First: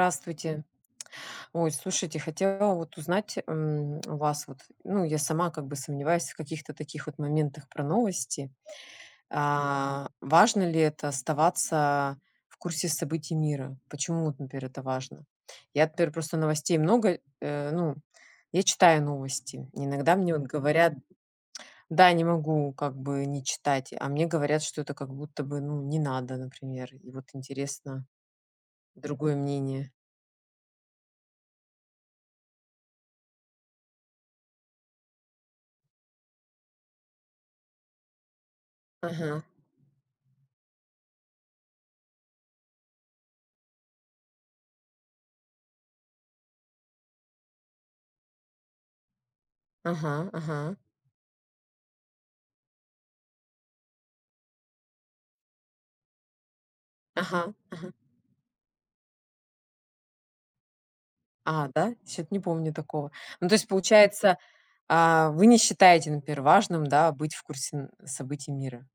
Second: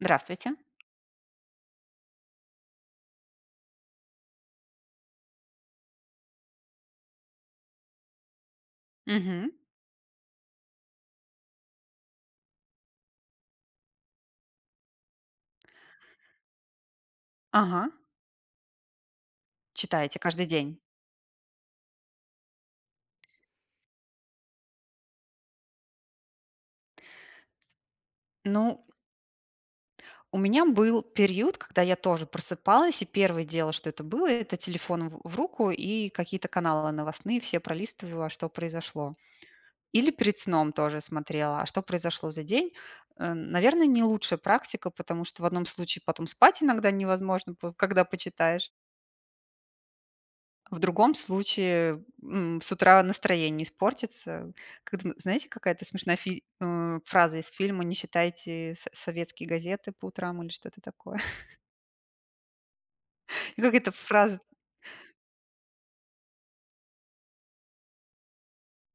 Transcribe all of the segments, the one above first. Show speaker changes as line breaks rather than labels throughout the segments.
Здравствуйте.
Ой, слушайте, хотела вот узнать, м, у вас, вот, ну, я сама как бы сомневаюсь в каких-то таких вот моментах про новости.
Мгм.
А, важно ли это- оставаться в курсе событий мира? Почему, вот, например, это важно? Я теперь просто новостей много, э
Ага.
ну, я читаю новости, иногда
Читаете
мне вот
каждый день?
говорят да, не могу как бы не читать, а мне говорят, что это как будто бы, ну, не надо, например, и вот интересно
Ну.
другое мнение.
У меня был период, когда я тоже просыпалась, и 1 дело, что это было- это телефон в в руку и какие-то каналы новостные все пролистывала, что произошло.
Ага.
Или перед сном тоже смотрела, а что произошло за день. Эм, наверное, не лучшая практика, потому что в одном случае потом спать иногда невозможно п когда почитаешь.
Ага, ага.
В другом случае, м, с утра настроение испортится. Кэтм знаете, какая-то смешная фи а, фраза из
Ага,
фильма:
ага.
"Не читайте со советские газеты по утрам",- или что-то такое.
А, да, чё-то не помню такого. Ну, то
И
есть
как эта
получается,
фраза.
а, вы, не считаете, например, важным, да, быть в курсе событий мира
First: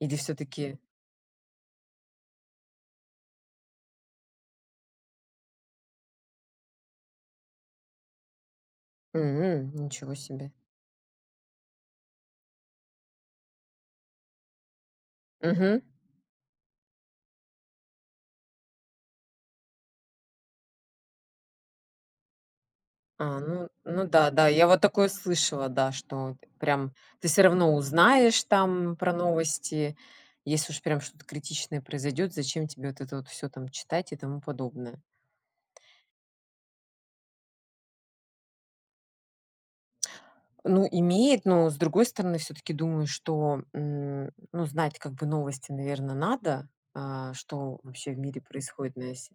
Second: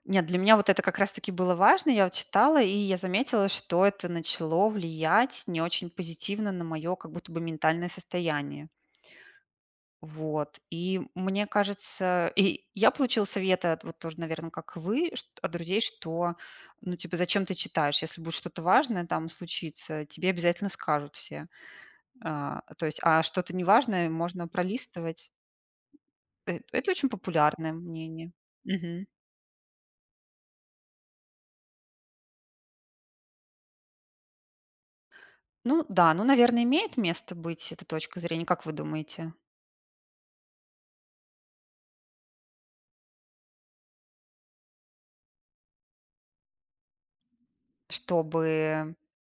или
Нет, для меня вот
всё-таки
это как раз таки было важно. Я вот читала, и я заметила, что это начало влиять не очень позитивно на моё как будто бы ментальное состояние.
М. Ничего себе.
Вот, и мне кажется, и я получила советы от вот тоже, наверное, как вы, чт от друзей,
Мгм.
что, ну, типа, зачем ты читаешь, если будет что-то важное там случится, тебе обязательно скажут все. А, то есть, а
А,
что-то
ну ну
неважное, э,
да,
можно
да, я вот такое
пролистывать.
слышала, да, что
Э это
прям
очень
ты всё
популярное
равно
мнение.
узнаешь там
Мгм.
про новости, если уж прям что-то критичное произойдет, зачем тебе вот это вот всё там читать и тому подобное?
Ну да, ну, наверное, имеет место быть эта точка зрения. Как вы думаете?
Ну имеет, но с другой стороны, всё-таки думаю, что, м, ну, знать как бы новости, наверно, надо, а, что вообще в мире происходит
Чтобы
на сь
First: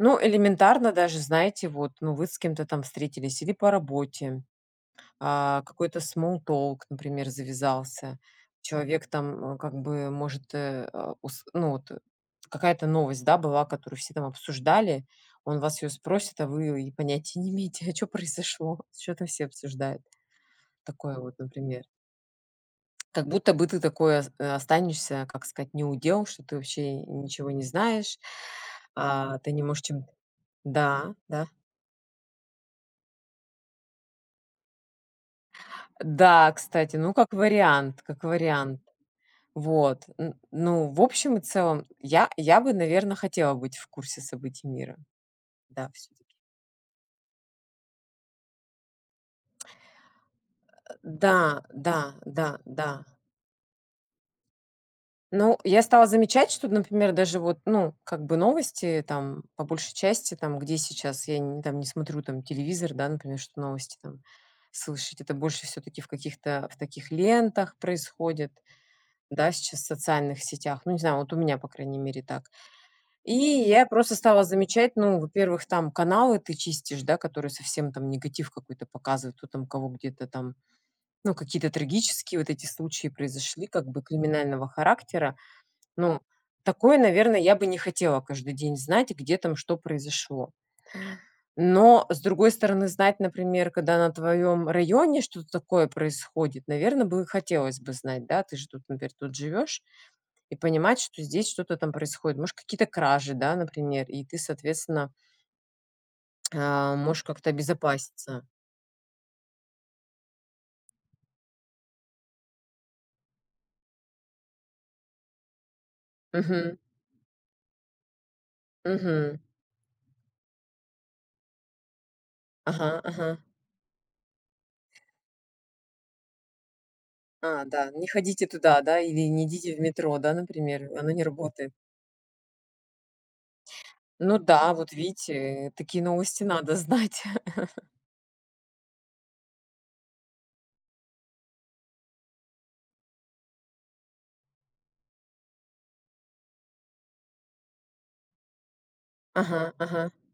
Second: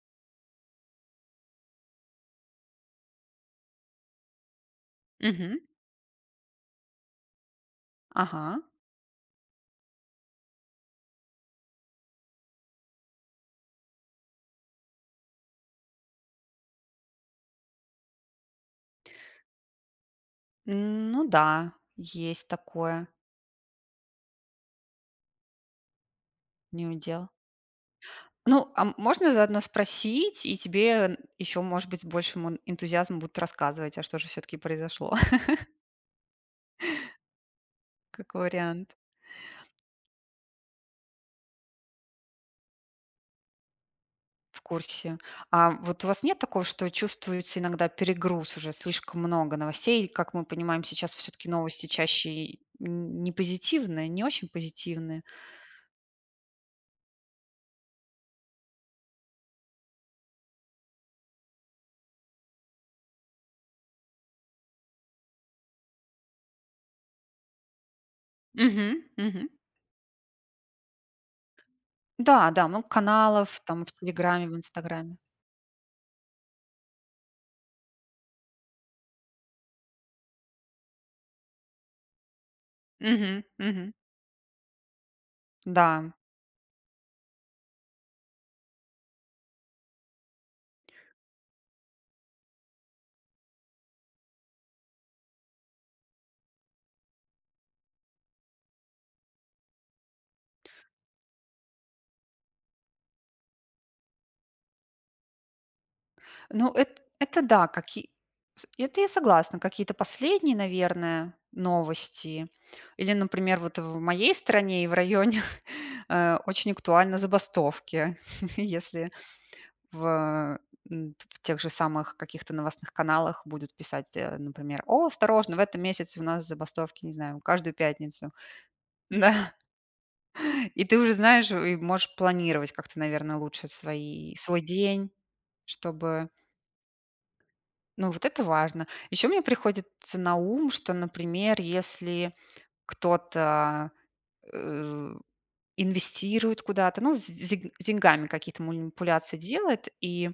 Ну, элементарно даже, знаете, вот, ну, вы с кем-то там встретились или по работе,
Мгм.
а, какой-то small talk, например, завязался,
Ага.
человек там, м, как бы может, э, а, ус ну вот, какая-то новость, да, была, которую все там обсуждали, он вас о ней спросит, а вы и понятия не имеете, а чё произошло, вот чё там все обсуждают? Такое
Ну
вот,
да,
например.
есть такое.
Как будто бы ты такой ос останешься, как сказать, не у дел, что ты
Не
вообще
у дел.
ничего не знаешь,
Ну, а можно
а ты
заодно
не можешь, чем
спросить, и тебе
да,
н
да.
ещё, может быть, с большим эн энтузиазмом будут рассказывать, а что же всё-таки произошло.
Да, кстати, ну, как вариант, как
Как
вариант.
вариант.
Вот, н ну, в общем и целом, я я бы, наверное, хотела быть в курсе
В
событий мира.
курсе. Ам,
Да,
вот у вас
всё-таки.
нет такого, что вы чувствуете иногда перегруз уже, слишком много новостей, и, как мы понимаем,
Э,
сейчас
да,
всё-таки новости
да,
чаще
да,
и
да.
нь не позитивные, не очень позитивные.
Ну, я стала замечать, что, например, даже вот, ну, как бы новости, там, по большей части там, где сейчас я нь там не смотрю там телевизор, да, например, чтобы новости там слышать. Это больше все-таки в каких-то в таких лентах происходит,
Мгм, мгм.
да, сейчас, в социальных сетях. Ну, не знаю, вот у меня, по крайней мере, так.
Да, да, много
И
каналов там
я
в
просто стала
"Телеграме", в
замечать
"Инстаграме".
ну, во-первых, там каналы ты чистишь, да, которые совсем там негатив какой-то показывают, кто там кого где-то там, ну, какие-то трагические вот эти случаи
Мгм,
произошли, как
мгм.
бы криминального характера.
Да.
Ну, такое, наверное, я бы не хотела каждый день знать, где там что произошло. Но, с другой стороны, знать, например, когда на твоём районе что-то такое происходит, наверно, бы хотелось бы знать, да. Ты же тут, например, тут живёшь и понимать, что здесь что-то там происходит, может, какие-то кражи, да, например, и ты, соответственно
Ну,
э,
эт
можешь
это
как-то
да, как и
обезопаситься.
с это я согласна. Какие-то последние, наверное, новости. Или, например, вот в моей стране и в районе, э, очень
Мгм.
актуальны забастовки. Если
Мгм.
в м, в тех же самых каких-то новостных
Ага, ага.
каналах будут писать, э, например: "О, осторожно, в этом месяце у нас забастовки, не знаю,
А,
каждую
да, не
пятницу".
ходите туда, да, или
Да.
не идите в метро, да,
И
например,
ты
оно
уже
не
знаешь,
работает.
и можешь планировать как-то, наверное, лучше свои
Ну
свой
да, вот
день,
видите, такие
чтобы
новости надо знать.
Ну, вот это важно. Ещё мне приходит ц на ум, что, например, если кто-то, э, у, инвестирует куда-то, ну, с с д с деньгами какие-то манипуляции
Ага,
делает,
ага.
и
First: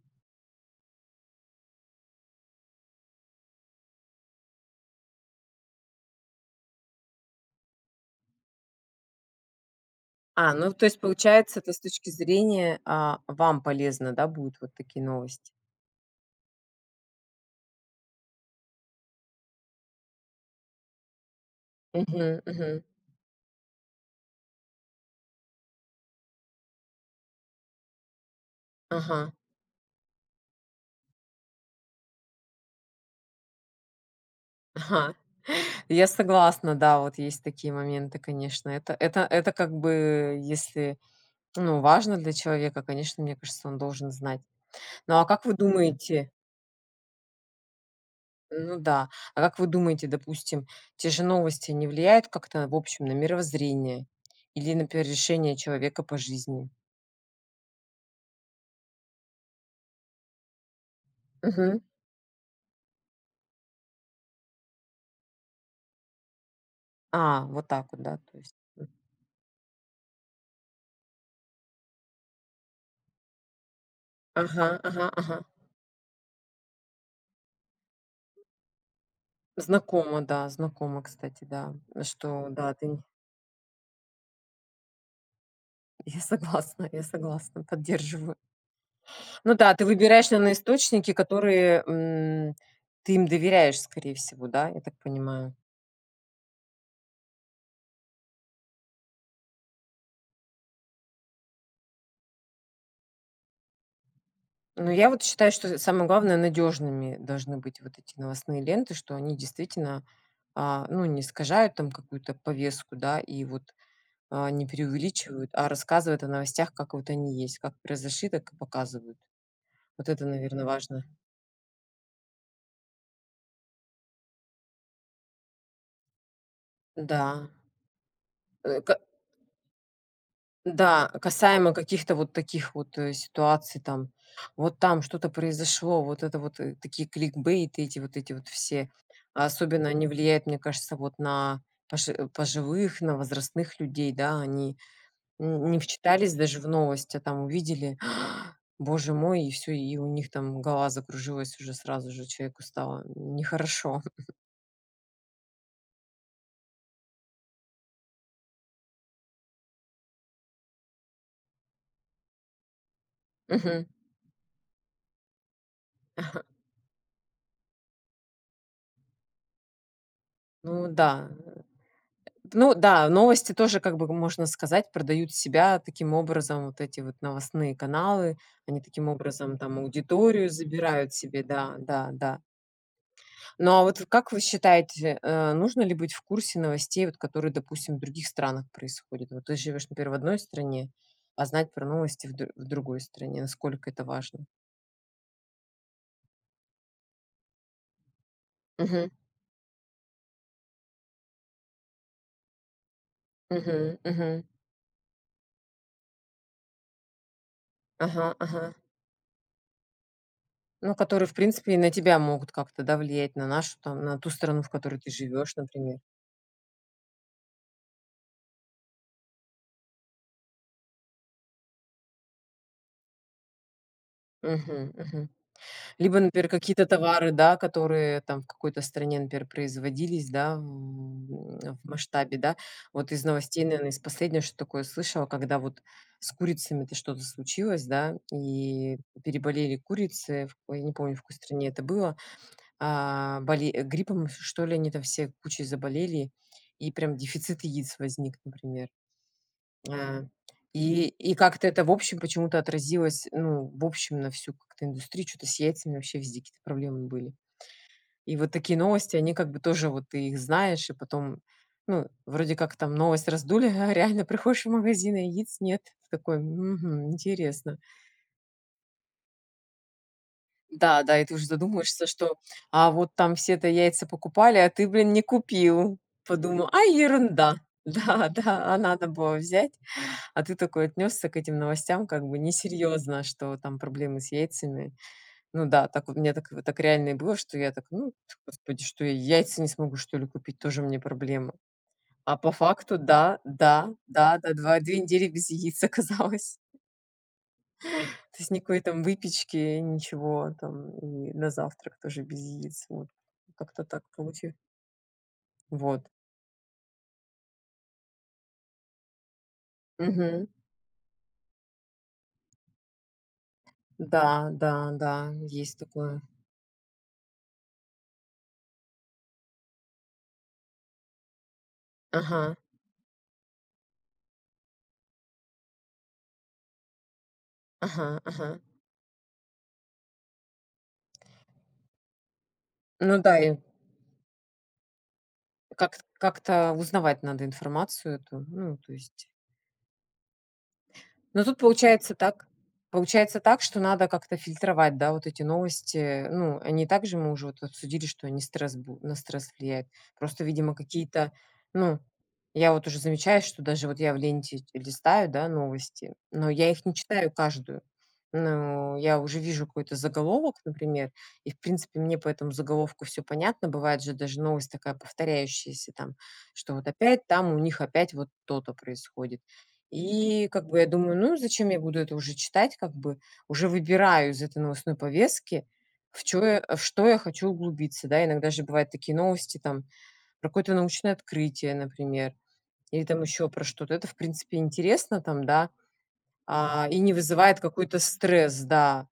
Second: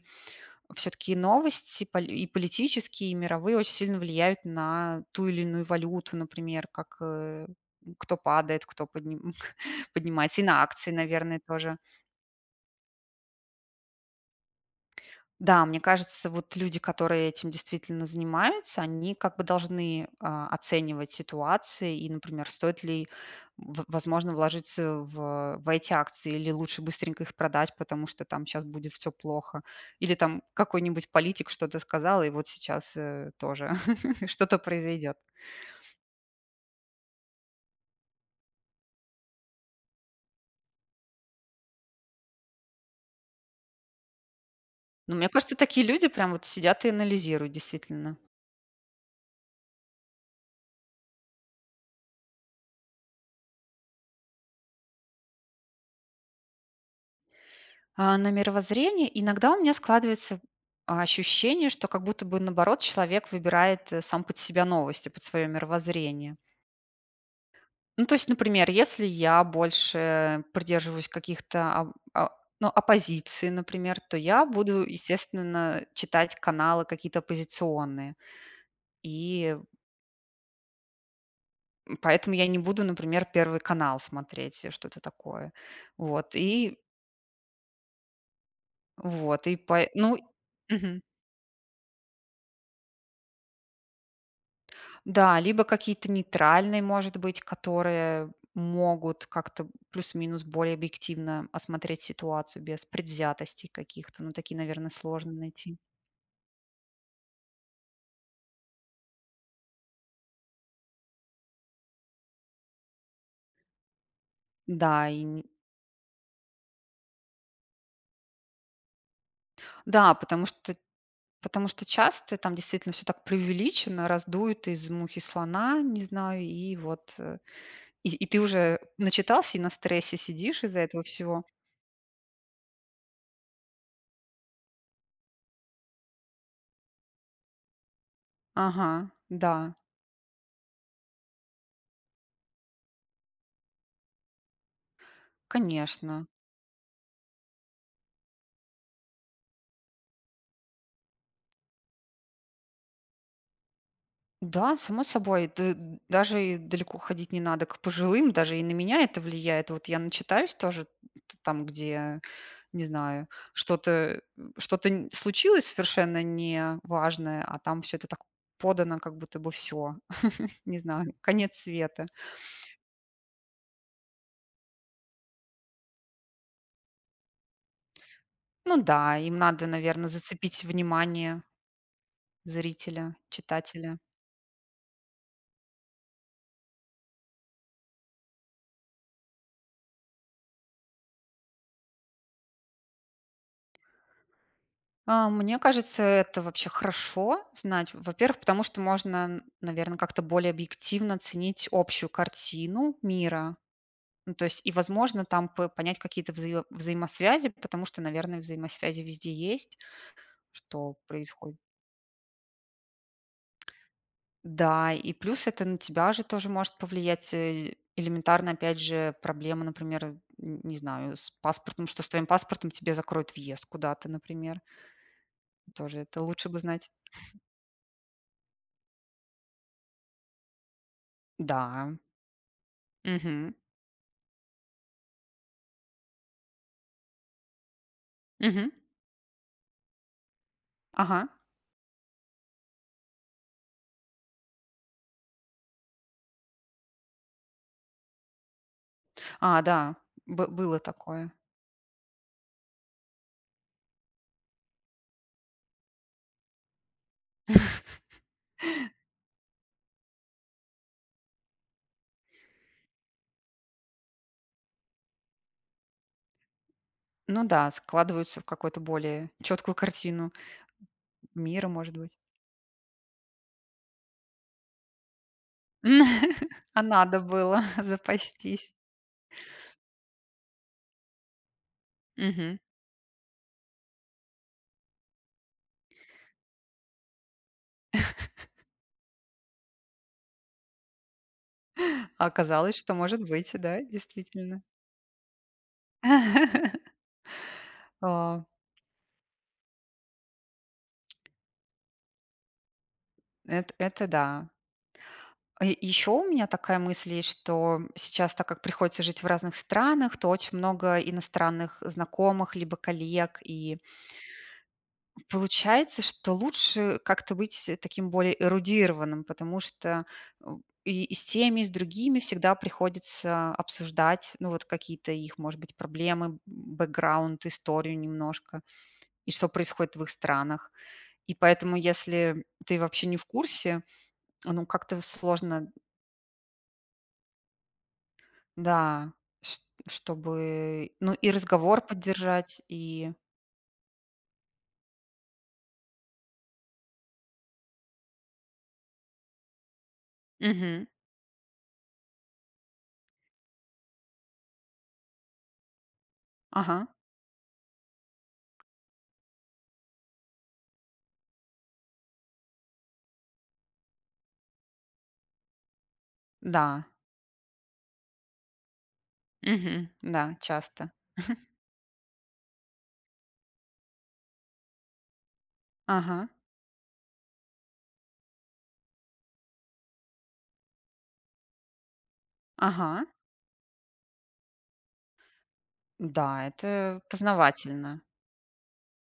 всё-таки новости поли и политические, и мировые очень сильно влияют на ту или иную валюту, например, как, э, м, кто падает, кто подним поднимается, и
А,
на
ну, то
акции,
есть
наверное,
получается, это
тоже.
с точки зрения, а, вам полезно, да, будут вот такие новости.
Да, мне кажется, вот люди, которые этим действительно занимаются, они как бы должны, а, оценивать ситуации и,
Мгм,
например,
мгм.
стоит ли, м, в возможно, вложиться в в эти акции, или лучше быстренько их продать, потому что там щас будет всё
Ага.
плохо, или там какой-нибудь политик что-то сказал, и вот сейчас, э, тоже что-то
Ага,
произойдет.
я согласна. Да, вот есть такие моменты. Конечно, это это это как бы если, ну, важно для человека, конечно, мне кажется, он должен знать. Ну,
Ну,
а
мне
как вы
кажется, такие люди
думаете
прям вот сидят и анализируют, действительно.
ну да, а как вы думаете, допустим, те же новости не влияют как-то в общем на мировоззрение или, например, решения человека по жизни?
А на мировоззрение иногда у меня складывается, а, ощущение,
Мгм.
что как будто бы наоборот человек выбирает, э, сам под себя новости, под свое мировоззрение.
А, вот так вот,
Ну, то
да,
есть,
то есть
например,
м
если я больше придерживаюсь каких-то оп о ну, оппозиции, например, то я
Ага,
буду,
ага, ага.
естественно, читать каналы какие-то оппозиционные. И
Знакомо, да, знакомо, кстати, да,
м, поэтому
что
я не
да,
буду,
ты.
например, "Первый канал" смотреть, что-то такое.
Я
Вот и
согласна, я согласна, поддерживаю.
Вот
Ну
и
да, ты
по ну,
выбираешь, наверно,
мгм.
источники, которые, м, ты им доверяешь, скорее всего, да, я так
Да,
понимаю.
либо какие-то нейтральные, может быть, которые могут как-то, м, плюс-минус более объективно осмотреть ситуацию без предвзятостей каких-то. Ну, такие,
Ну,
наверное,
я вот
сложно
считаю, что
найти.
самое главное- надежными должны быть вот эти новостные ленты, что они действительно, а, ну, не искажают там какую-то повестку, да, и вот, а, не
Да и ни
преувеличивают, а рассказывают о новостях, как вот они есть, как произошли, так и показывают. Вот
Да,
это,
потому что
наверно,
т
важно.
потому что часто там действительно всё так преувеличено, раздуют из мухи слона, не знаю, и вот, э,
Да.
и и ты уже
Э, ка
начитался и на стрессе сидишь из-за этого
Да,
всего.
касаемо каких-то вот таких вот, э, ситуаций, там вот там что-то произошло, вот это вот, э, такие кликбейты эти, вот эти вот все,
Ага, да.
особенно они влияют, мне кажется, вот на пожи пожилых, на возрастных людей. Да, они, м, не
Конечно.
вчитались даже в новость, а там увидели: "Боже мой!" И всё, и у них там голова закружилась, уже сразу же человеку стало нехорошо.
Да, само собой, да, даже и далеко ходить не надо к пожилым, даже и на меня это влияет. Вот я начитаюсь тоже т там, где, не знаю,
Мгм.
что-то, э, у что-то, м, случилось совершенно неважное, а там всё это так подано, как будто бы всё, не
Ну
знаю,
да, э.
конец
Эт
света.
ну да, новости тоже как бы, хм, можно сказать, продают себя таким образом. Вот эти вот новостные каналы,
Ну
они таким
да, им
образом
надо,
там
наверно,
аудиторию
зацепить
забирают
внимание
себе, да, да, да.
зрителя,
Ну, а
читателя.
вот как вы считаете, э, нужно ли быть в курсе новостей, вот которые, допустим, в других странах происходят? Вот ты живёшь, например, в одной стране, а знать про новости в дру в другой стране, насколько это важно?
А, мне кажется, это вообще хорошо знать. Во-первых, потому что
Мгм.
можно, н наверно, как-то более объективно оценить общую картину мира.
Мгм,
Ну то
мгм.
есть, и, возможно, там п понять какие-то взаиво взаимосвязи, потому что,
Ага,
наверное,
ага.
взаимосвязи везде есть,
Ну,
что
которые, в
происходит.
принципе, и на тебя могут как-то да влиять, на нашу там на ту страну, в
Да,
которой
и
ты
плюс
живешь,
это на
например.
тебя же тоже может повлиять, э элементарно, опять же, проблемы, например, э, н не знаю, с паспортом, что с твоим паспортом тебе закроют въезд куда-то, например.
Мгм, мгм.
Тоже
Либо,
это
например,
лучше бы
какие-то
знать.
товары, да, которые там в какой-то стране, например, производились, да, м, в
Да.
масштабе, да. Вот из
Мгм.
новостей, наверное, из последнего, что такое слышала, когда вот с курицами-то что-то случилось, да,
Мгм.
и переболели курицы, ой, я не помню, в
Ага.
какой стране это было, а, боле гриппом что ли, они там все кучей заболели, и прям дефицит яиц возник, например.
А, да,
А,
бы было
и
такое.
и как-то это, в общем, почему-то отразилось, ну, в общем, на всю как-то индустрию, чё-то с яйцами вообще везде какие-то проблемы были. И вот такие новости, они как бы тоже вот ты их знаешь, и потом, ну, вроде как там новость раздули, а реально приходишь в магазин, а яиц нет. Ты такой: "Мгм,
Ну да,
интересно".
складываются в какую-то более чёткую картину
Да, да, и ты уже
мира, может
задумываешься,
быть.
что, а вот там все-то яйца покупали, а ты, блин, не купил. Подумал: "А,
А надо
ерунда".
было
Да,
запастись.
да, а надо было взять, а ты такой отнесся к этим новостям как бы
Мгм.
несерьезно, что там проблемы с яйцами. Ну да, так вот у меня так, э, так реально и было, что я так: "Ну, пф господи, что я, яйца не смогу, что ли, купить? Тоже мне проблемы".
А
А по
оказалось, что
факту
может
да,
быть. Да,
да, да, да,
действительно.
два две недели без яиц оказалось. То
О.
есть никакой там выпечки, ничего там, и на завтрак тоже без яиц. Вот
Эт
как-то так
это да.
получи
А, е
Вот.
ещё у меня такая мысль есть, что, м, сейчас, так как приходится жить в разных странах, то
Мгм.
очень много иностранных знакомых либо коллег. И
Да, да, да, есть
получается,
такое.
что лучше как-то быть таким более эрудированным, потому что, м, и с теми, и с другими
Ага.
всегда приходится обсуждать, ну, вот какие-то их, может быть, проблемы, м, бэкграунд, историю
Ага, ага.
немножко, и что происходит в их странах. И поэтому, если, м, ты вообще не
Ну
в
да, и
курсе, ну, как-то сложно.
Как т как-то узнавать надо информацию эту, ну, то
Да,
есть.
шт чтобы, ну, и
Ну тут
разговор
получается так
поддержать, и
получается так, что надо как-то фильтровать, да, вот эти новости, э. Ну, они и так же, мы уже обсудили, что они стресс бу на стресс влияют. Просто, видимо,
Мгм.
какие-то, ну, я вот уже замечаю, что даже вот я в ленте листаю, да, новости, но я их
Ага.
не читаю каждую. Ну, я уже вижу какой-то заголовок, например, и, в принципе, мне по этому заголовку всё понятно. Бывает же даже новость такая повторяющаяся, там, что
Да.
вот опять там у них опять вот то-то происходит.
Мгм. Да,
И как бы я
часто.
думаю: "Ну и зачем я буду это уже читать?" Как бы уже выбираю из этой новостной повестки, в
Ага.
чё я а, во что я хочу углубиться. Да, иногда же бывают такие новости там про какое-то научное открытие, например, или
Ага.
там еще про что-то. Это, в принципе, интересно там, да,
Да,
а, и
это
не вызывает какой-то
познавательно.
стресс, да.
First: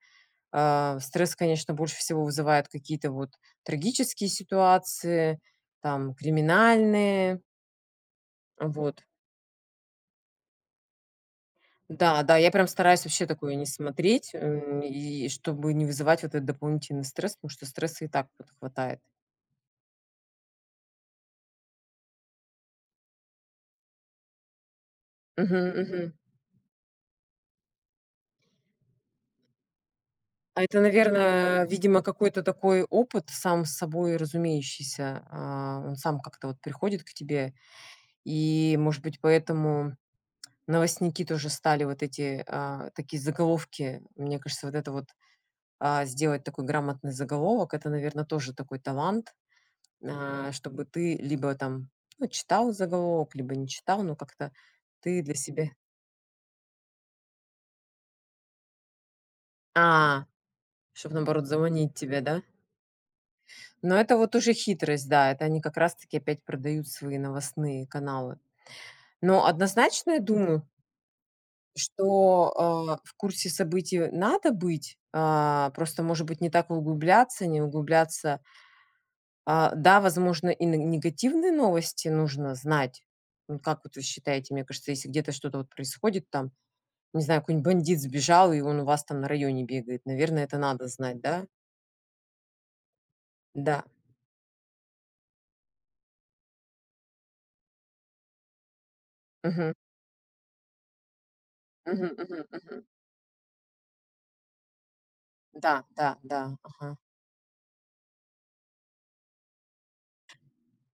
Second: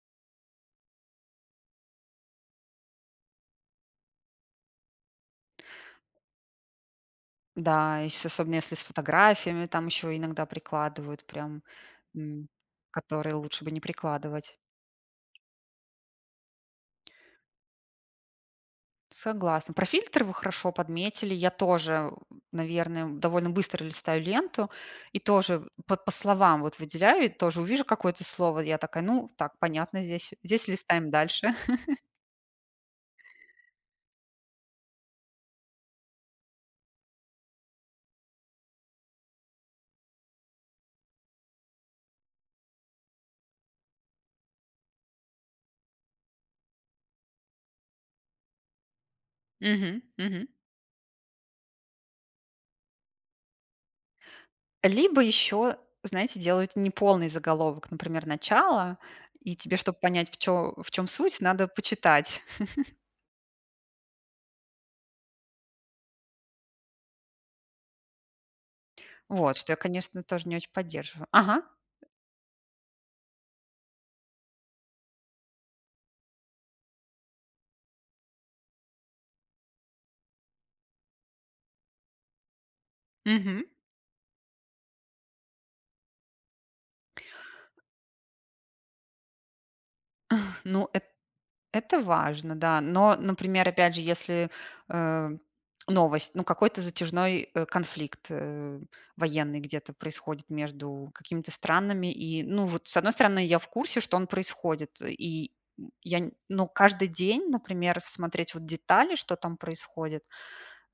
Ам, стресс, конечно, больше всего вызывает какие-то вот трагические ситуации, там, криминальные.
Да, и с особенно если с
Вот.
фотографиями, там еще иногда прикладывают прям,
Да, да,
м,
я прям стараюсь вообще
которые
такое
лучше
не
бы не
смотреть,
прикладывать.
эм, и чтобы не вызывать вот этот дополнительный стресс, потому что стресса и так вот хватает.
Согласна. Про фильтр вы хорошо подметили. Я тоже, ум наверное, довольно быстро листаю ленту и
Мгм,
тоже по по
мгм.
словам вот выделяю и тоже увижу какое-то слово. Я такая: "Ну так, понятно здесь.
А
Здесь
это,
листаем дальше".
наверное, видимо, какой-то такой опыт, сам собой разумеющийся. А, он сам как-то вот приходит к тебе, и, может быть, поэтому новостники тоже стали вот эти, а, такие заголовки. Мне кажется, вот это вот, а, сделать такой грамотный заголовок- это, наверно, тоже такой талант,
Мгм, мгм.
а, чтобы ты либо там, ну, читал заголовок, либо не читал, но как-то
Либо
ты для себя
еще, знаете, делают неполный заголовок, например, начало. И тебе, чтобы
А,
понять, в чё в чем
чтобы,
суть,
наоборот,
надо
заманить тебя,
почитать.
да? Но это вот уже хитрость, да, это они как раз-таки опять продают свои новостные каналы. Но
Вот что я,
однозначно я
конечно, тоже не
думаю
очень поддерживаю. Ага.
что, а, в курсе событий, э, надо быть. А, просто, может быть, не так углубляться, не углубляться а, да, возможно, и на негативные новости нужно знать. М,
Мгм.
как вот вы считаете? Мне кажется, если где-то что-то вот происходит там, не знаю, какой-нибудь бандит сбежал, и он у вас там на районе бегает, наверное, это
Ах,
надо
ну эт
знать, да?
это важно, да. Но, например,
Да.
опять же, если, эм, новость, ну, какой-то затяжной, э, конфликт, э, военный
Мгм.
где-то происходит между какими-то странами.
Мгм,
И,
мгм,
ну,
мгм.
вот, с одной стороны, я в курсе, что он происходит. И,
Да,
м,
да,
я не,
да,
ну,
ага.
каждый день, например, смотреть вот детали, что там происходит,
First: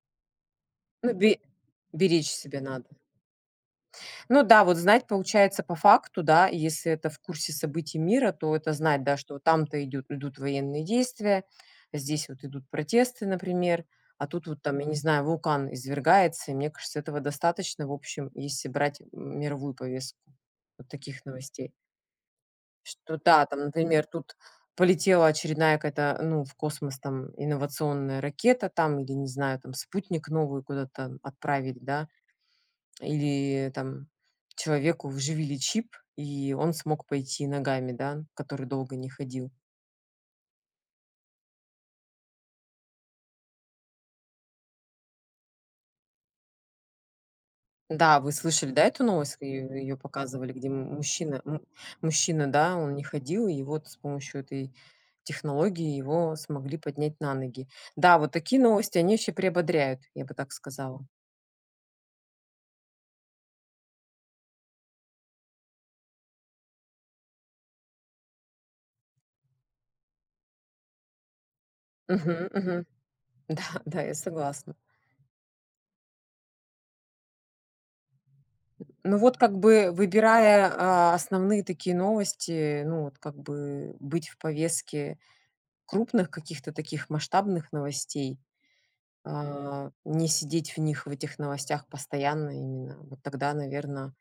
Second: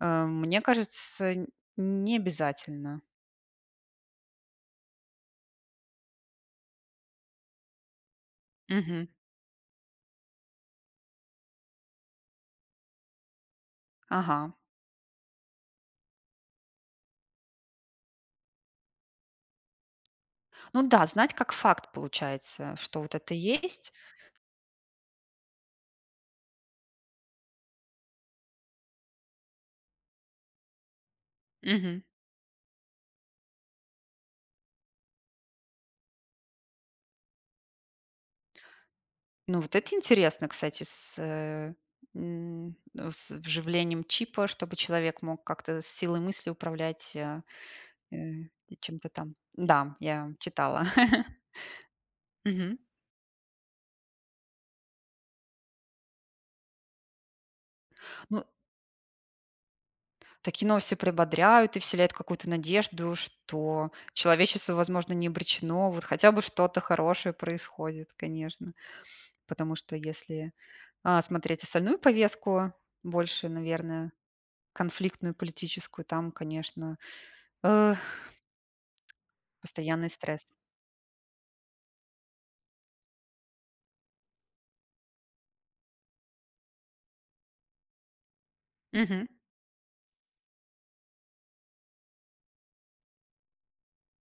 эм, мне
Ну,
кажется,
бе
нь не
беречь себя надо.
обязательно.
Ну да, вот знать, получается по факту, да, если это в курсе событий мира, то это знать,
Мгм.
да, что вот там-то идут идут военные действия, здесь вот идут протесты, например, а тут
Ага.
вот там, я не знаю, вулкан извергается, и мне кажется, этого достаточно, в общем, если брать м мировую повестку
Ну
вот
да,
таких
знать как
новостей.
факт, получается, что вот
Что
это
да, там,
есть.
например, тут полетела очередная какая-то, ну, в космос, там, инновационная ракета, там, или, не знаю, там, спутник новый куда-то там отправили,
Мгм.
да, или там человеку вживили чип, и он смог пойти ногами, да, который долго не ходил.
Ну, вот это интересно, кстати, с, эм, с вживлением чипа, чтобы человек мог как-то с силой мысли управлять, а, э,
Да, вы слышали, да, эту
чем-то там.
новость, ее
Да,
ее
я
показывали, где
читала.
му мужчина му мужчина, да,
Мгм.
он не ходил, и вот с помощью этой технологии, его смогли поднять на ноги. Да, вот
Ну.
такие новости, они еще приободряют, я бы так
Такие новости
сказала.
приободряют и вселяют какую-то надежду, что человечество, возможно, не обречено. Вот хотя бы что-то хорошее происходит, конечно. Потому что если, а, смотреть остальную
Мгм,
повестку,
мгм.
больше,
Да, да,
наверное,
я согласна.
конфликтную политическую, там, конечно, э
М, ну вот, как бы,
постоянный стресс.
выбирая, а, основные такие новости, ну вот, как бы быть в повестке крупных каких-то таких масштабных новостей,
Мгм.
а не сидеть в них, в этих новостях постоянно именно. Вот тогда, наверно,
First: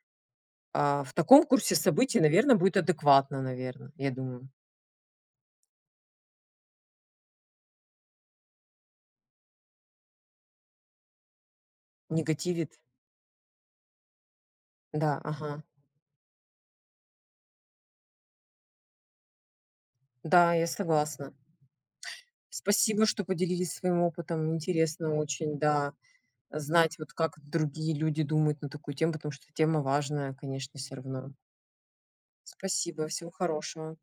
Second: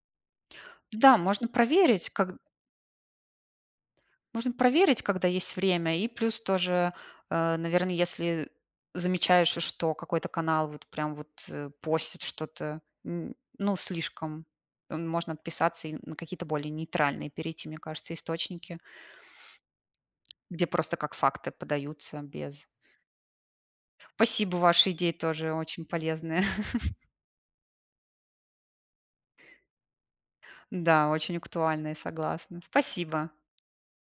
а, в
Да,
таком
можно
курсе
проверить,
событий,
когд
наверно, будет адекватно, наверно, я думаю.
можно проверить, когда есть время, и плюс тоже, э, наверное, если, э, замечаешь, что какой-то канал вот прям вот, э, постит
Негативит.
что-то, м, ну, слишком,
Да,
можно
ага.
отписаться и на какие-то более нейтральные перейти, мне кажется, источники
Да, я
где просто как
согласна.
факты подаются без
Спасибо, что поделились своим опытом.
Спасибо, ваши идеи
Интересно
тоже
очень,
очень
да,
полезные.
знать вот, как другие люди думают на такую тему, потому что тема важная, конечно, всё
Да,
равно.
очень актуальные, согласна.
Спасибо,
Спасибо.
всего хорошего.